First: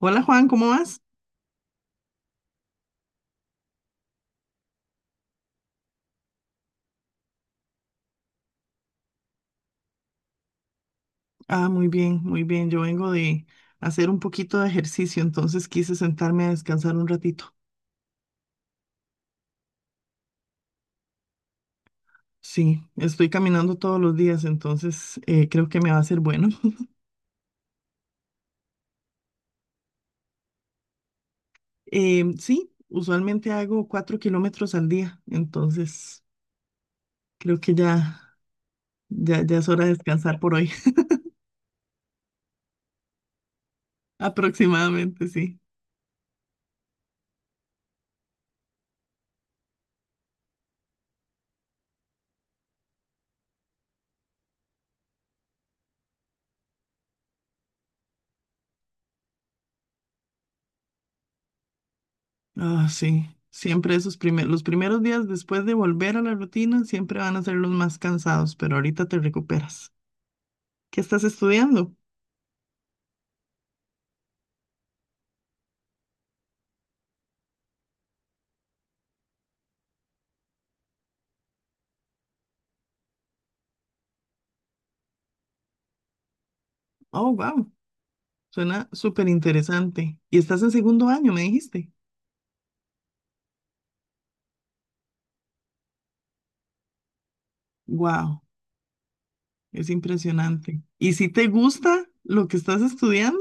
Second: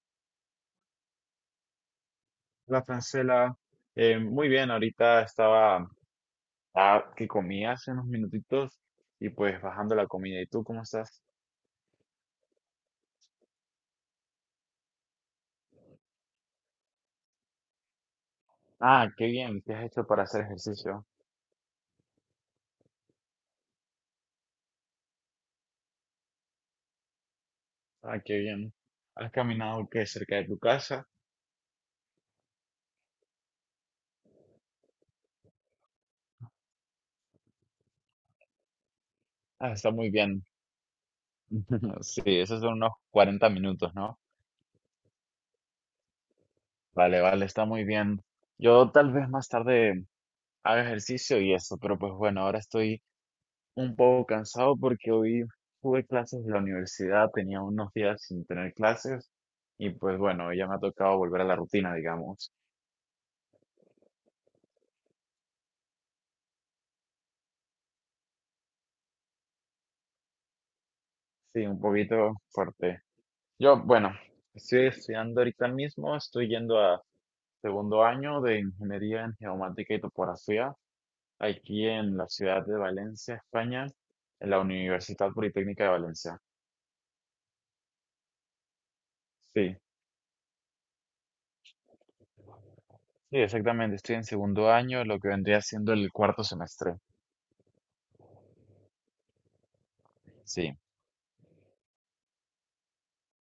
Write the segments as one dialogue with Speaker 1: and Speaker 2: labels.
Speaker 1: Hola Juan, ¿cómo vas?
Speaker 2: La Francela, muy bien, ahorita estaba que comía hace unos minutitos y pues bajando la comida. ¿Y tú cómo estás?
Speaker 1: Ah, muy bien, muy bien. Yo vengo de hacer un poquito de ejercicio, entonces quise sentarme a descansar un ratito.
Speaker 2: Ah, qué bien, ¿qué has hecho para hacer ejercicio?
Speaker 1: Sí, estoy caminando todos los días, entonces creo que me va a ser bueno.
Speaker 2: Ah, qué bien. ¿Has caminado qué cerca de tu casa?
Speaker 1: Sí, usualmente hago 4 kilómetros al día, entonces creo que ya, ya, ya es
Speaker 2: Ah,
Speaker 1: hora
Speaker 2: está
Speaker 1: de
Speaker 2: muy
Speaker 1: descansar
Speaker 2: bien.
Speaker 1: por hoy,
Speaker 2: Sí, esos son unos 40 minutos, ¿no?
Speaker 1: aproximadamente, sí.
Speaker 2: Vale, vale, está muy bien. Yo tal vez más tarde haga ejercicio y eso, pero pues bueno, ahora estoy un poco cansado porque hoy tuve clases de la universidad, tenía unos días sin tener clases y pues bueno, ya me ha tocado volver a la rutina, digamos.
Speaker 1: Ah, sí, siempre los primeros días después de volver a la rutina siempre van a ser los más cansados, pero ahorita te recuperas. ¿Qué estás
Speaker 2: Sí, un
Speaker 1: estudiando?
Speaker 2: poquito fuerte. Yo, bueno, estoy estudiando ahorita mismo, estoy yendo a segundo año de Ingeniería en Geomática y Topografía aquí en la ciudad de Valencia, España, en la Universidad Politécnica de Valencia.
Speaker 1: Oh, wow. Suena súper
Speaker 2: Sí,
Speaker 1: interesante. Y estás en segundo año, me dijiste.
Speaker 2: sí, exactamente, estoy en segundo año, lo que vendría siendo el cuarto semestre.
Speaker 1: Wow, es
Speaker 2: Sí.
Speaker 1: impresionante. ¿Y si te gusta lo que estás estudiando?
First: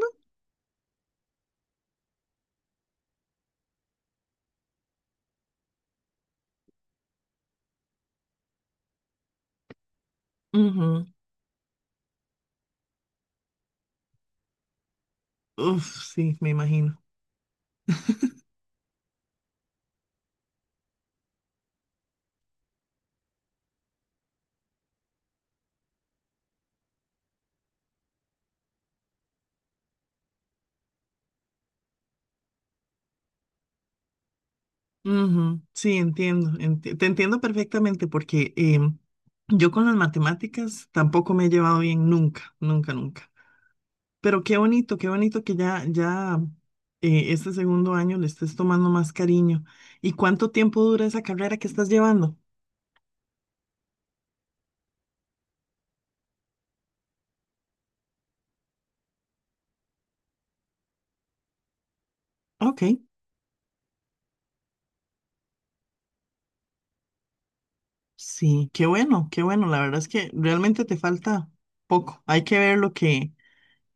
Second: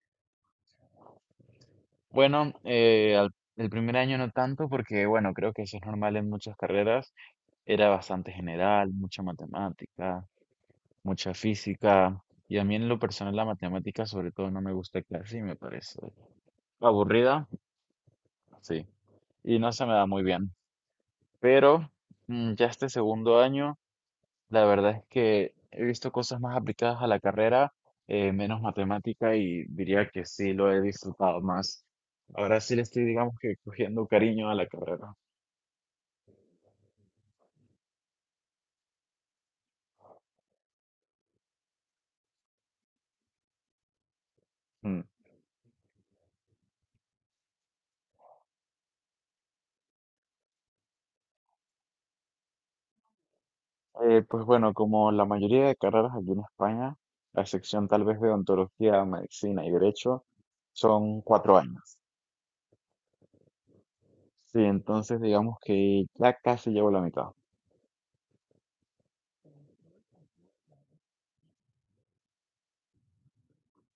Speaker 2: Bueno, el primer año no tanto porque, bueno, creo que eso es normal en muchas carreras. Era bastante general, mucha matemática,
Speaker 1: Ujú.
Speaker 2: mucha física. Y a mí en lo personal la matemática sobre todo no me gusta casi, me parece
Speaker 1: Uf, sí, me imagino.
Speaker 2: aburrida, sí. Y no se me da muy bien. Pero ya este segundo año, la verdad es que he visto cosas más aplicadas a la carrera, menos matemática y diría que sí lo he disfrutado más. Ahora sí le estoy, digamos que, cogiendo cariño a la carrera.
Speaker 1: Ujú, sí, entiendo. Te entiendo perfectamente porque yo con las matemáticas tampoco me he llevado bien nunca, nunca, nunca. Pero
Speaker 2: Mm.
Speaker 1: qué bonito que ya, ya este segundo año le estés tomando más cariño. ¿Y cuánto tiempo dura esa carrera que estás llevando?
Speaker 2: Pues bueno, como la mayoría de carreras aquí en España, la excepción tal vez de odontología, medicina y derecho, son 4 años.
Speaker 1: Ok.
Speaker 2: Sí, entonces digamos que ya casi llevo la mitad.
Speaker 1: Sí, qué bueno, qué bueno. La verdad es que realmente te falta poco. Hay que ver lo que,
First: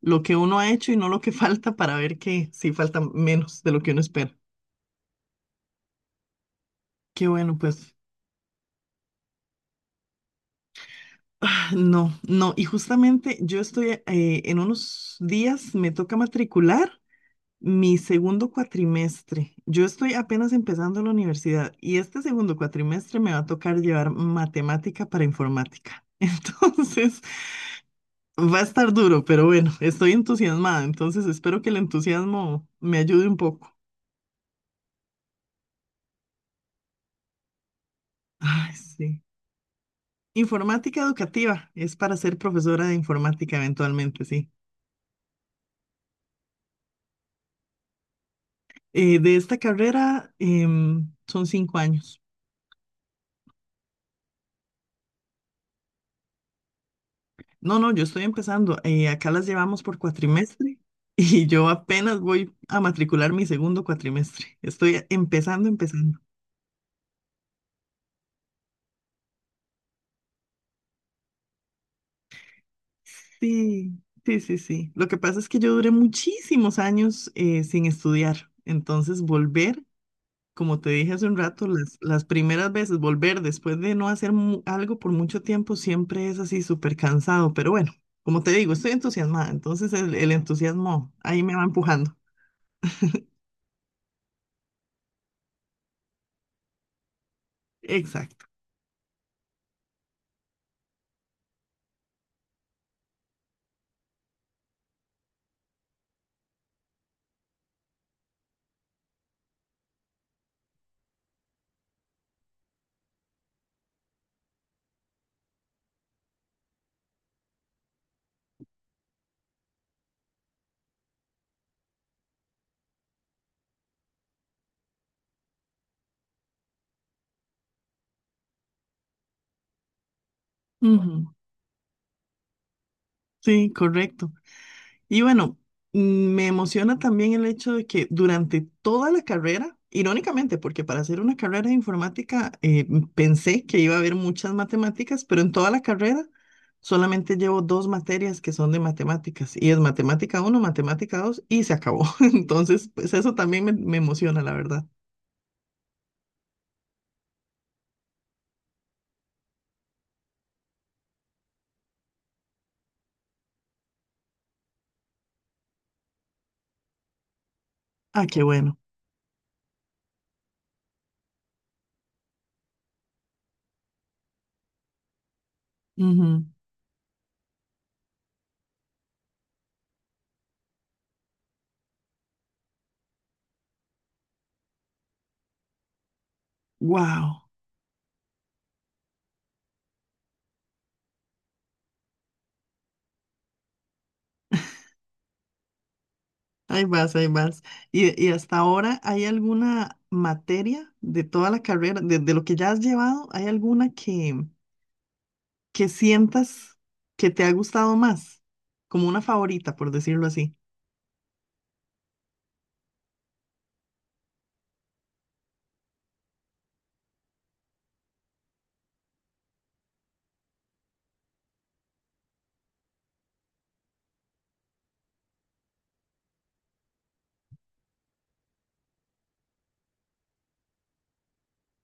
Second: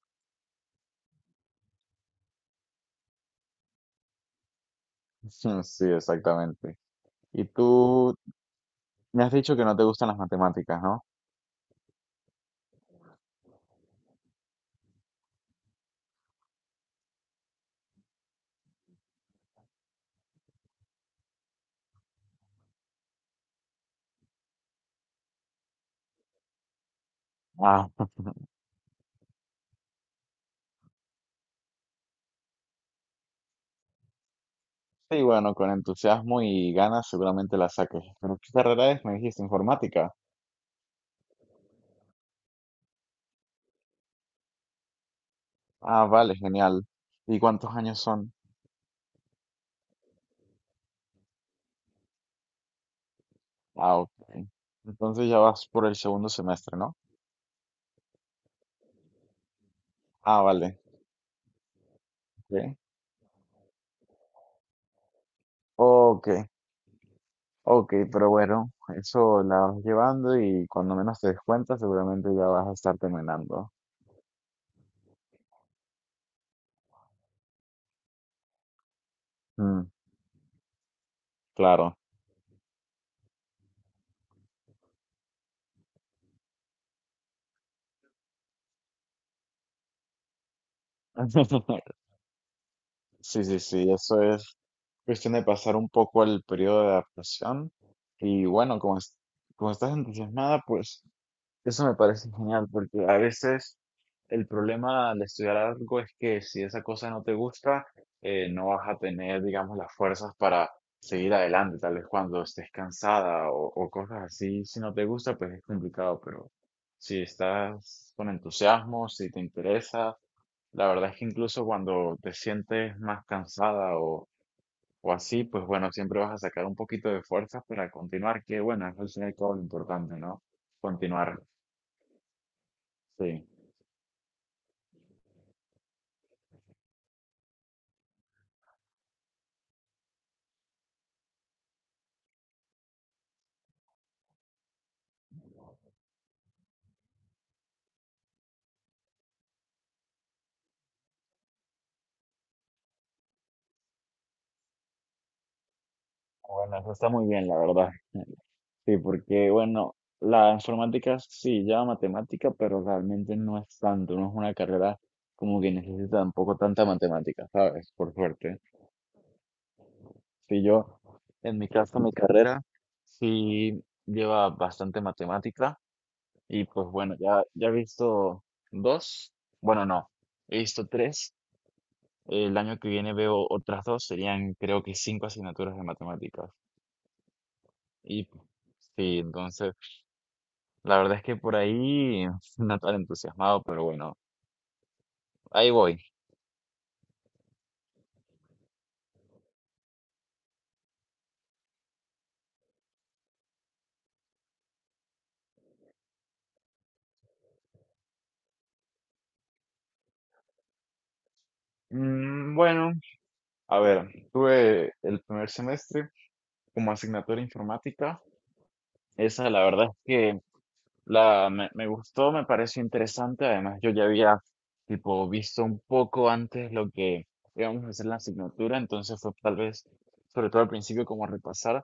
Speaker 1: lo que uno ha hecho y no lo que falta para ver que sí falta menos de lo que uno espera.
Speaker 2: Sí, exactamente.
Speaker 1: Qué
Speaker 2: Y
Speaker 1: bueno, pues.
Speaker 2: tú me has dicho que no te gustan las matemáticas, ¿no?
Speaker 1: Ah, no, no. Y justamente en unos días me toca matricular mi segundo cuatrimestre. Yo estoy apenas empezando la universidad y este segundo cuatrimestre me va a tocar llevar matemática para informática. Entonces...
Speaker 2: Ah.
Speaker 1: Va a estar duro, pero bueno, estoy entusiasmada, entonces espero que el entusiasmo me ayude un poco.
Speaker 2: Sí, bueno, con entusiasmo y ganas seguramente la saques. ¿Pero qué
Speaker 1: Ay,
Speaker 2: carrera es? Me
Speaker 1: sí.
Speaker 2: dijiste informática.
Speaker 1: Informática educativa es para ser profesora de informática eventualmente, sí.
Speaker 2: Ah, vale, genial. ¿Y cuántos años son?
Speaker 1: De esta carrera son 5 años.
Speaker 2: Ah, ok. Entonces ya vas por el segundo semestre, ¿no?
Speaker 1: No, no, yo estoy empezando. Acá las llevamos por
Speaker 2: Ah, vale.
Speaker 1: cuatrimestre y yo apenas voy
Speaker 2: Ok,
Speaker 1: a matricular mi segundo cuatrimestre. Estoy empezando, empezando.
Speaker 2: ok, ok, pero bueno, eso la vas llevando y cuando menos te des cuenta, seguramente ya vas a estar terminando.
Speaker 1: Sí, sí, sí, sí. Lo que pasa es que yo duré muchísimos años sin estudiar. Entonces, volver,
Speaker 2: Mm,
Speaker 1: como te dije hace un rato,
Speaker 2: claro.
Speaker 1: las primeras veces, volver después de no hacer algo por mucho tiempo, siempre es así súper cansado. Pero bueno, como te digo, estoy entusiasmada. Entonces, el entusiasmo ahí me va empujando.
Speaker 2: Sí, sí, sí, eso es cuestión de pasar un poco el periodo de adaptación.
Speaker 1: Exacto.
Speaker 2: Y bueno, como, como estás entusiasmada, pues eso me parece genial, porque a veces el problema al estudiar algo es que si esa cosa no te gusta, no vas a tener, digamos, las fuerzas para seguir adelante. Tal vez cuando estés cansada o cosas así, si no te gusta, pues es complicado, pero si estás con entusiasmo, si te interesa, la verdad es que incluso cuando te sientes más cansada o así, pues bueno, siempre vas a sacar un poquito de fuerzas para continuar, que bueno, es al final todo lo importante, ¿no?
Speaker 1: Ujú.
Speaker 2: Continuar. Sí.
Speaker 1: Sí, correcto. Y bueno, me emociona también el hecho de que durante toda la carrera, irónicamente, porque para hacer una carrera de informática pensé que iba a haber muchas matemáticas, pero en toda la carrera solamente llevo dos materias que son de matemáticas, y es matemática uno matemática 2 y se acabó. Entonces, pues eso también me emociona, la verdad.
Speaker 2: Bueno, eso está muy bien, la verdad. Sí, porque, bueno, la informática sí lleva matemática, pero realmente no es tanto, no es una carrera como que necesita tampoco tanta matemática, ¿sabes? Por
Speaker 1: Ah, qué
Speaker 2: suerte.
Speaker 1: bueno.
Speaker 2: Si yo, en mi caso, mi carrera sí lleva bastante matemática y pues bueno, ya he visto dos, bueno, no, he visto tres. El año que viene veo otras dos, serían creo que cinco asignaturas de matemáticas.
Speaker 1: Wow.
Speaker 2: Y sí, entonces... La verdad es que por ahí no tan entusiasmado, pero bueno, ahí voy.
Speaker 1: Ahí vas, ahí vas. Y hasta ahora, ¿hay alguna materia de toda la carrera, de lo que ya has llevado, hay alguna que sientas que te ha gustado más? Como una favorita, por decirlo así.
Speaker 2: Bueno, a ver, tuve el primer semestre como asignatura informática. Esa la verdad es que la, me gustó, me pareció interesante. Además, yo ya había tipo visto un poco antes lo que íbamos a hacer en la asignatura, entonces fue tal vez, sobre todo al principio, como repasar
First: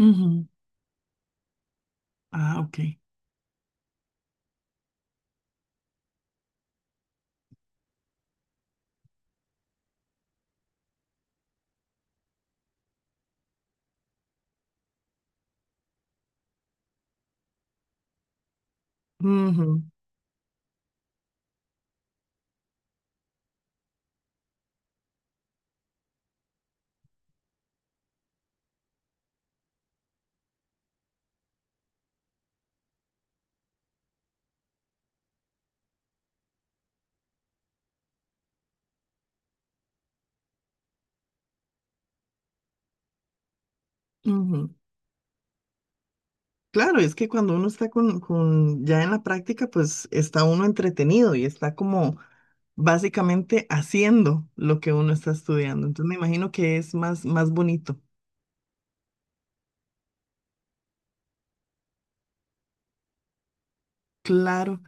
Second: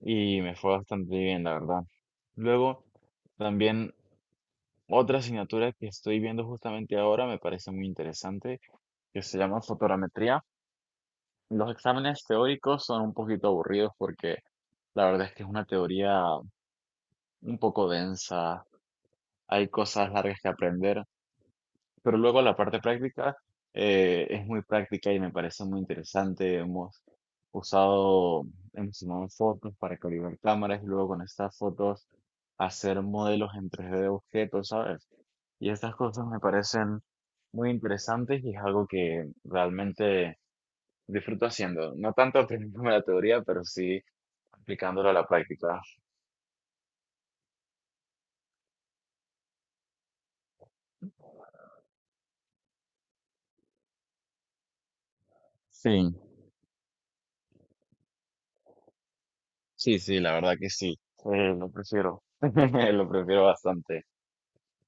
Speaker 2: y
Speaker 1: Ujú.
Speaker 2: me fue bastante bien, la verdad.
Speaker 1: Ah, ok.
Speaker 2: Luego, también otra asignatura que estoy viendo justamente ahora me parece muy interesante, que se llama fotogrametría. Los exámenes teóricos son un poquito aburridos porque la verdad es que es una teoría un poco densa, hay
Speaker 1: Ujú,
Speaker 2: cosas largas que aprender, pero luego la parte práctica es muy práctica y me parece muy interesante. Usado, hemos tomado fotos para calibrar cámaras y luego con estas fotos hacer modelos en 3D de objetos, ¿sabes? Y estas cosas me parecen muy interesantes y es algo que realmente disfruto haciendo. No tanto aprendiéndome la teoría, pero sí
Speaker 1: ujú.
Speaker 2: aplicándolo a la práctica.
Speaker 1: Claro, es que cuando uno está ya en la práctica, pues está uno entretenido y está como básicamente haciendo lo que uno está estudiando. Entonces me
Speaker 2: Sí,
Speaker 1: imagino que es más bonito.
Speaker 2: sí, sí, la verdad que sí. Lo prefiero. Lo prefiero bastante.
Speaker 1: Claro.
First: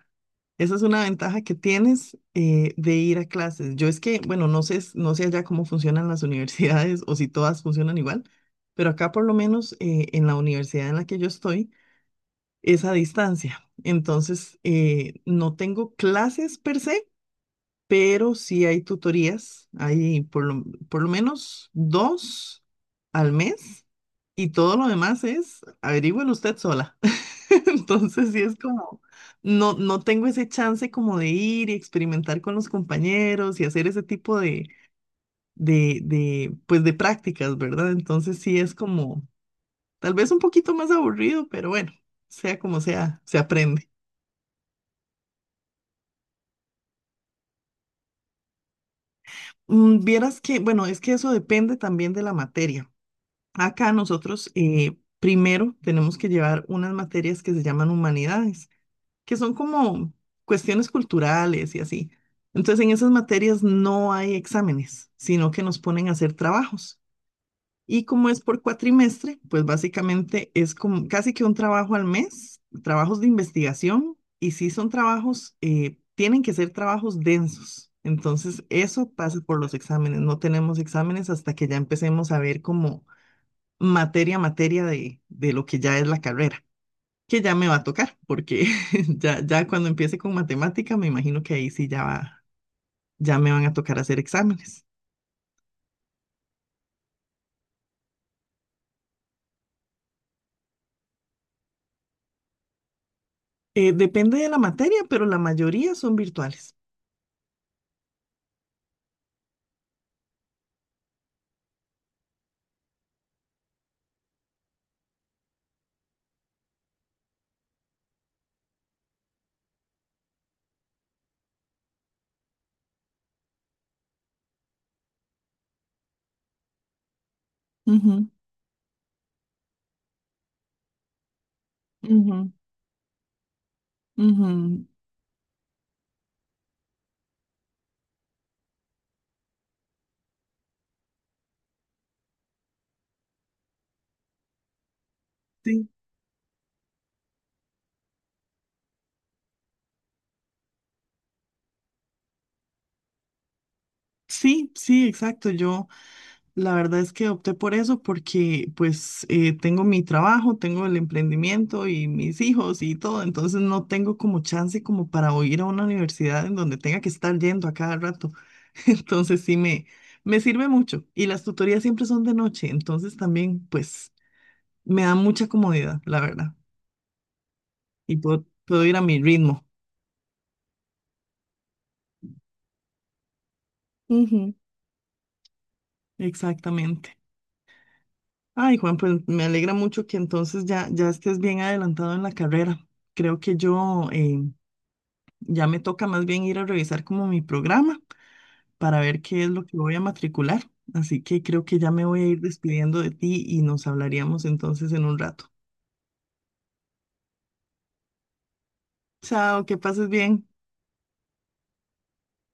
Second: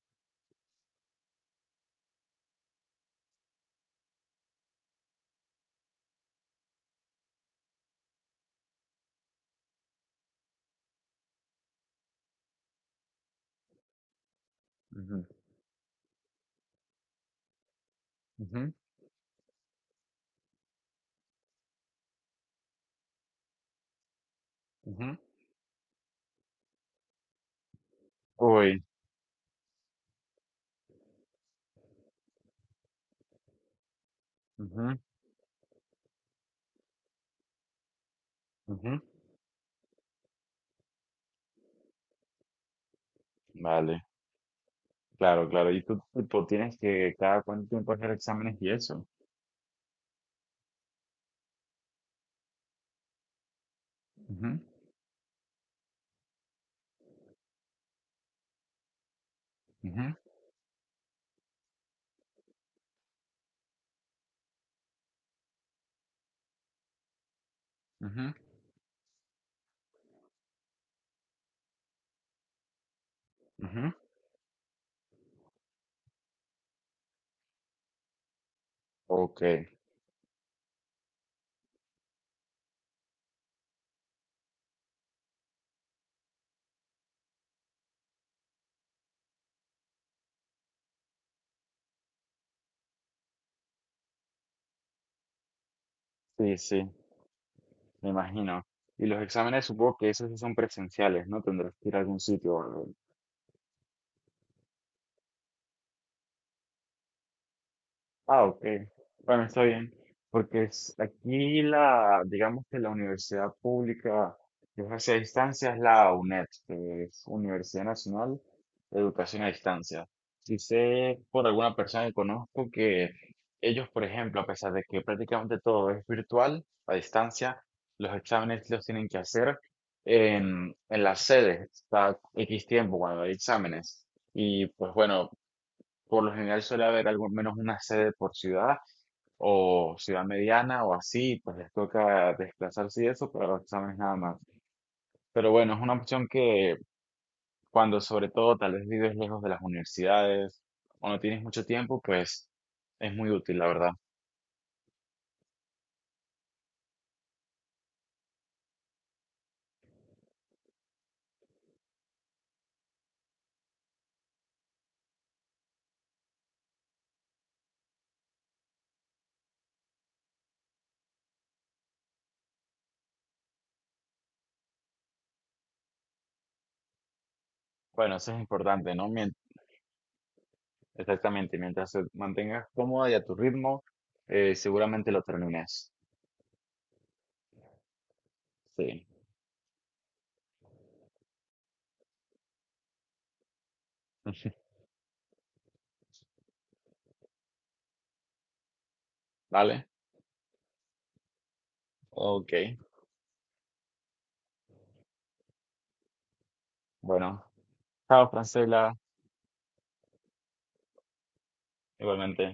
Speaker 1: Esa es una ventaja que tienes de ir a clases. Yo es que, bueno, no sé, no sé allá cómo funcionan las universidades o si todas funcionan igual, pero acá por lo menos en la universidad en la que yo estoy es a distancia. Entonces,
Speaker 2: Ujú,
Speaker 1: no tengo clases per se, pero sí
Speaker 2: ujú,
Speaker 1: hay tutorías, hay por lo menos dos al mes y todo lo
Speaker 2: ujú.
Speaker 1: demás es averígüelo usted sola. Entonces sí es
Speaker 2: Uy.
Speaker 1: como, no, no tengo ese chance como de ir y experimentar con los compañeros y hacer ese tipo
Speaker 2: Ujú,
Speaker 1: pues de prácticas, ¿verdad? Entonces sí es
Speaker 2: ujú.
Speaker 1: como, tal vez un poquito más aburrido, pero bueno, sea como sea, se aprende.
Speaker 2: Vale, claro, claro. Y tú, tipo, tienes que cada cuánto tiempo hacer exámenes y eso.
Speaker 1: Vieras que, bueno, es que eso depende también de la materia. Acá
Speaker 2: Ujú,
Speaker 1: nosotros primero tenemos que llevar unas materias que se llaman humanidades, que son como
Speaker 2: ujú,
Speaker 1: cuestiones culturales y así. Entonces en esas materias no hay exámenes, sino que nos ponen a hacer trabajos. Y
Speaker 2: ujú,
Speaker 1: como es por cuatrimestre, pues básicamente es como casi que un trabajo al mes, trabajos de
Speaker 2: ujú.
Speaker 1: investigación, y si son trabajos, tienen que ser trabajos densos. Entonces eso pasa
Speaker 2: Ok,
Speaker 1: por los exámenes. No tenemos exámenes hasta que ya empecemos a ver cómo materia a materia de lo que ya es la carrera, que ya me va a tocar, porque ya, ya cuando empiece con matemática, me imagino que ahí sí ya, ya me van a tocar hacer exámenes.
Speaker 2: sí, sí. Me imagino. Y los exámenes supongo que esos sí son presenciales, ¿no? Tendrás que ir a algún sitio o algo.
Speaker 1: Depende de la materia, pero la mayoría son virtuales.
Speaker 2: Ah, ok. Bueno, está bien. Porque aquí la, digamos que la universidad pública que ofrece a distancia es la UNED, que es Universidad Nacional de Educación a Distancia. Si sé por alguna persona que conozco que ellos, por ejemplo, a pesar de que prácticamente todo es virtual, a distancia, los
Speaker 1: Ujú,
Speaker 2: exámenes los tienen que hacer en las sedes, cada
Speaker 1: ujú,
Speaker 2: X tiempo cuando hay exámenes.
Speaker 1: ujú.
Speaker 2: Y pues bueno, por lo general suele haber al menos una sede por ciudad o ciudad mediana o así, pues les toca desplazarse y eso pero los exámenes nada más. Pero bueno, es
Speaker 1: Sí,
Speaker 2: una opción que cuando sobre todo tal vez vives lejos de las universidades o no tienes mucho tiempo, pues es muy útil, la verdad.
Speaker 1: sí, sí, exacto. Yo. La verdad es que opté por eso porque pues tengo mi trabajo, tengo el emprendimiento y mis hijos y todo, entonces no tengo como chance como para o ir a una universidad en donde tenga que estar yendo a cada rato. Entonces sí me sirve mucho y las tutorías siempre son de noche, entonces también pues me da mucha comodidad, la verdad, y
Speaker 2: Bueno, eso es
Speaker 1: puedo
Speaker 2: importante,
Speaker 1: ir a
Speaker 2: ¿no?
Speaker 1: mi ritmo.
Speaker 2: Exactamente, mientras te mantengas cómoda y a tu ritmo,
Speaker 1: Ujú.
Speaker 2: seguramente lo termines.
Speaker 1: Exactamente. Ay, Juan,
Speaker 2: Sí.
Speaker 1: pues me alegra mucho que entonces ya, ya estés bien adelantado en la carrera. Creo que yo Ya me toca más bien ir a revisar como mi programa para ver qué es lo que
Speaker 2: ¿Vale?
Speaker 1: voy a matricular. Así que creo que ya me voy a ir
Speaker 2: Ok.
Speaker 1: despidiendo de ti y nos hablaríamos entonces en un rato.
Speaker 2: Bueno, chao, Francela,
Speaker 1: Chao, que pases bien.
Speaker 2: igualmente.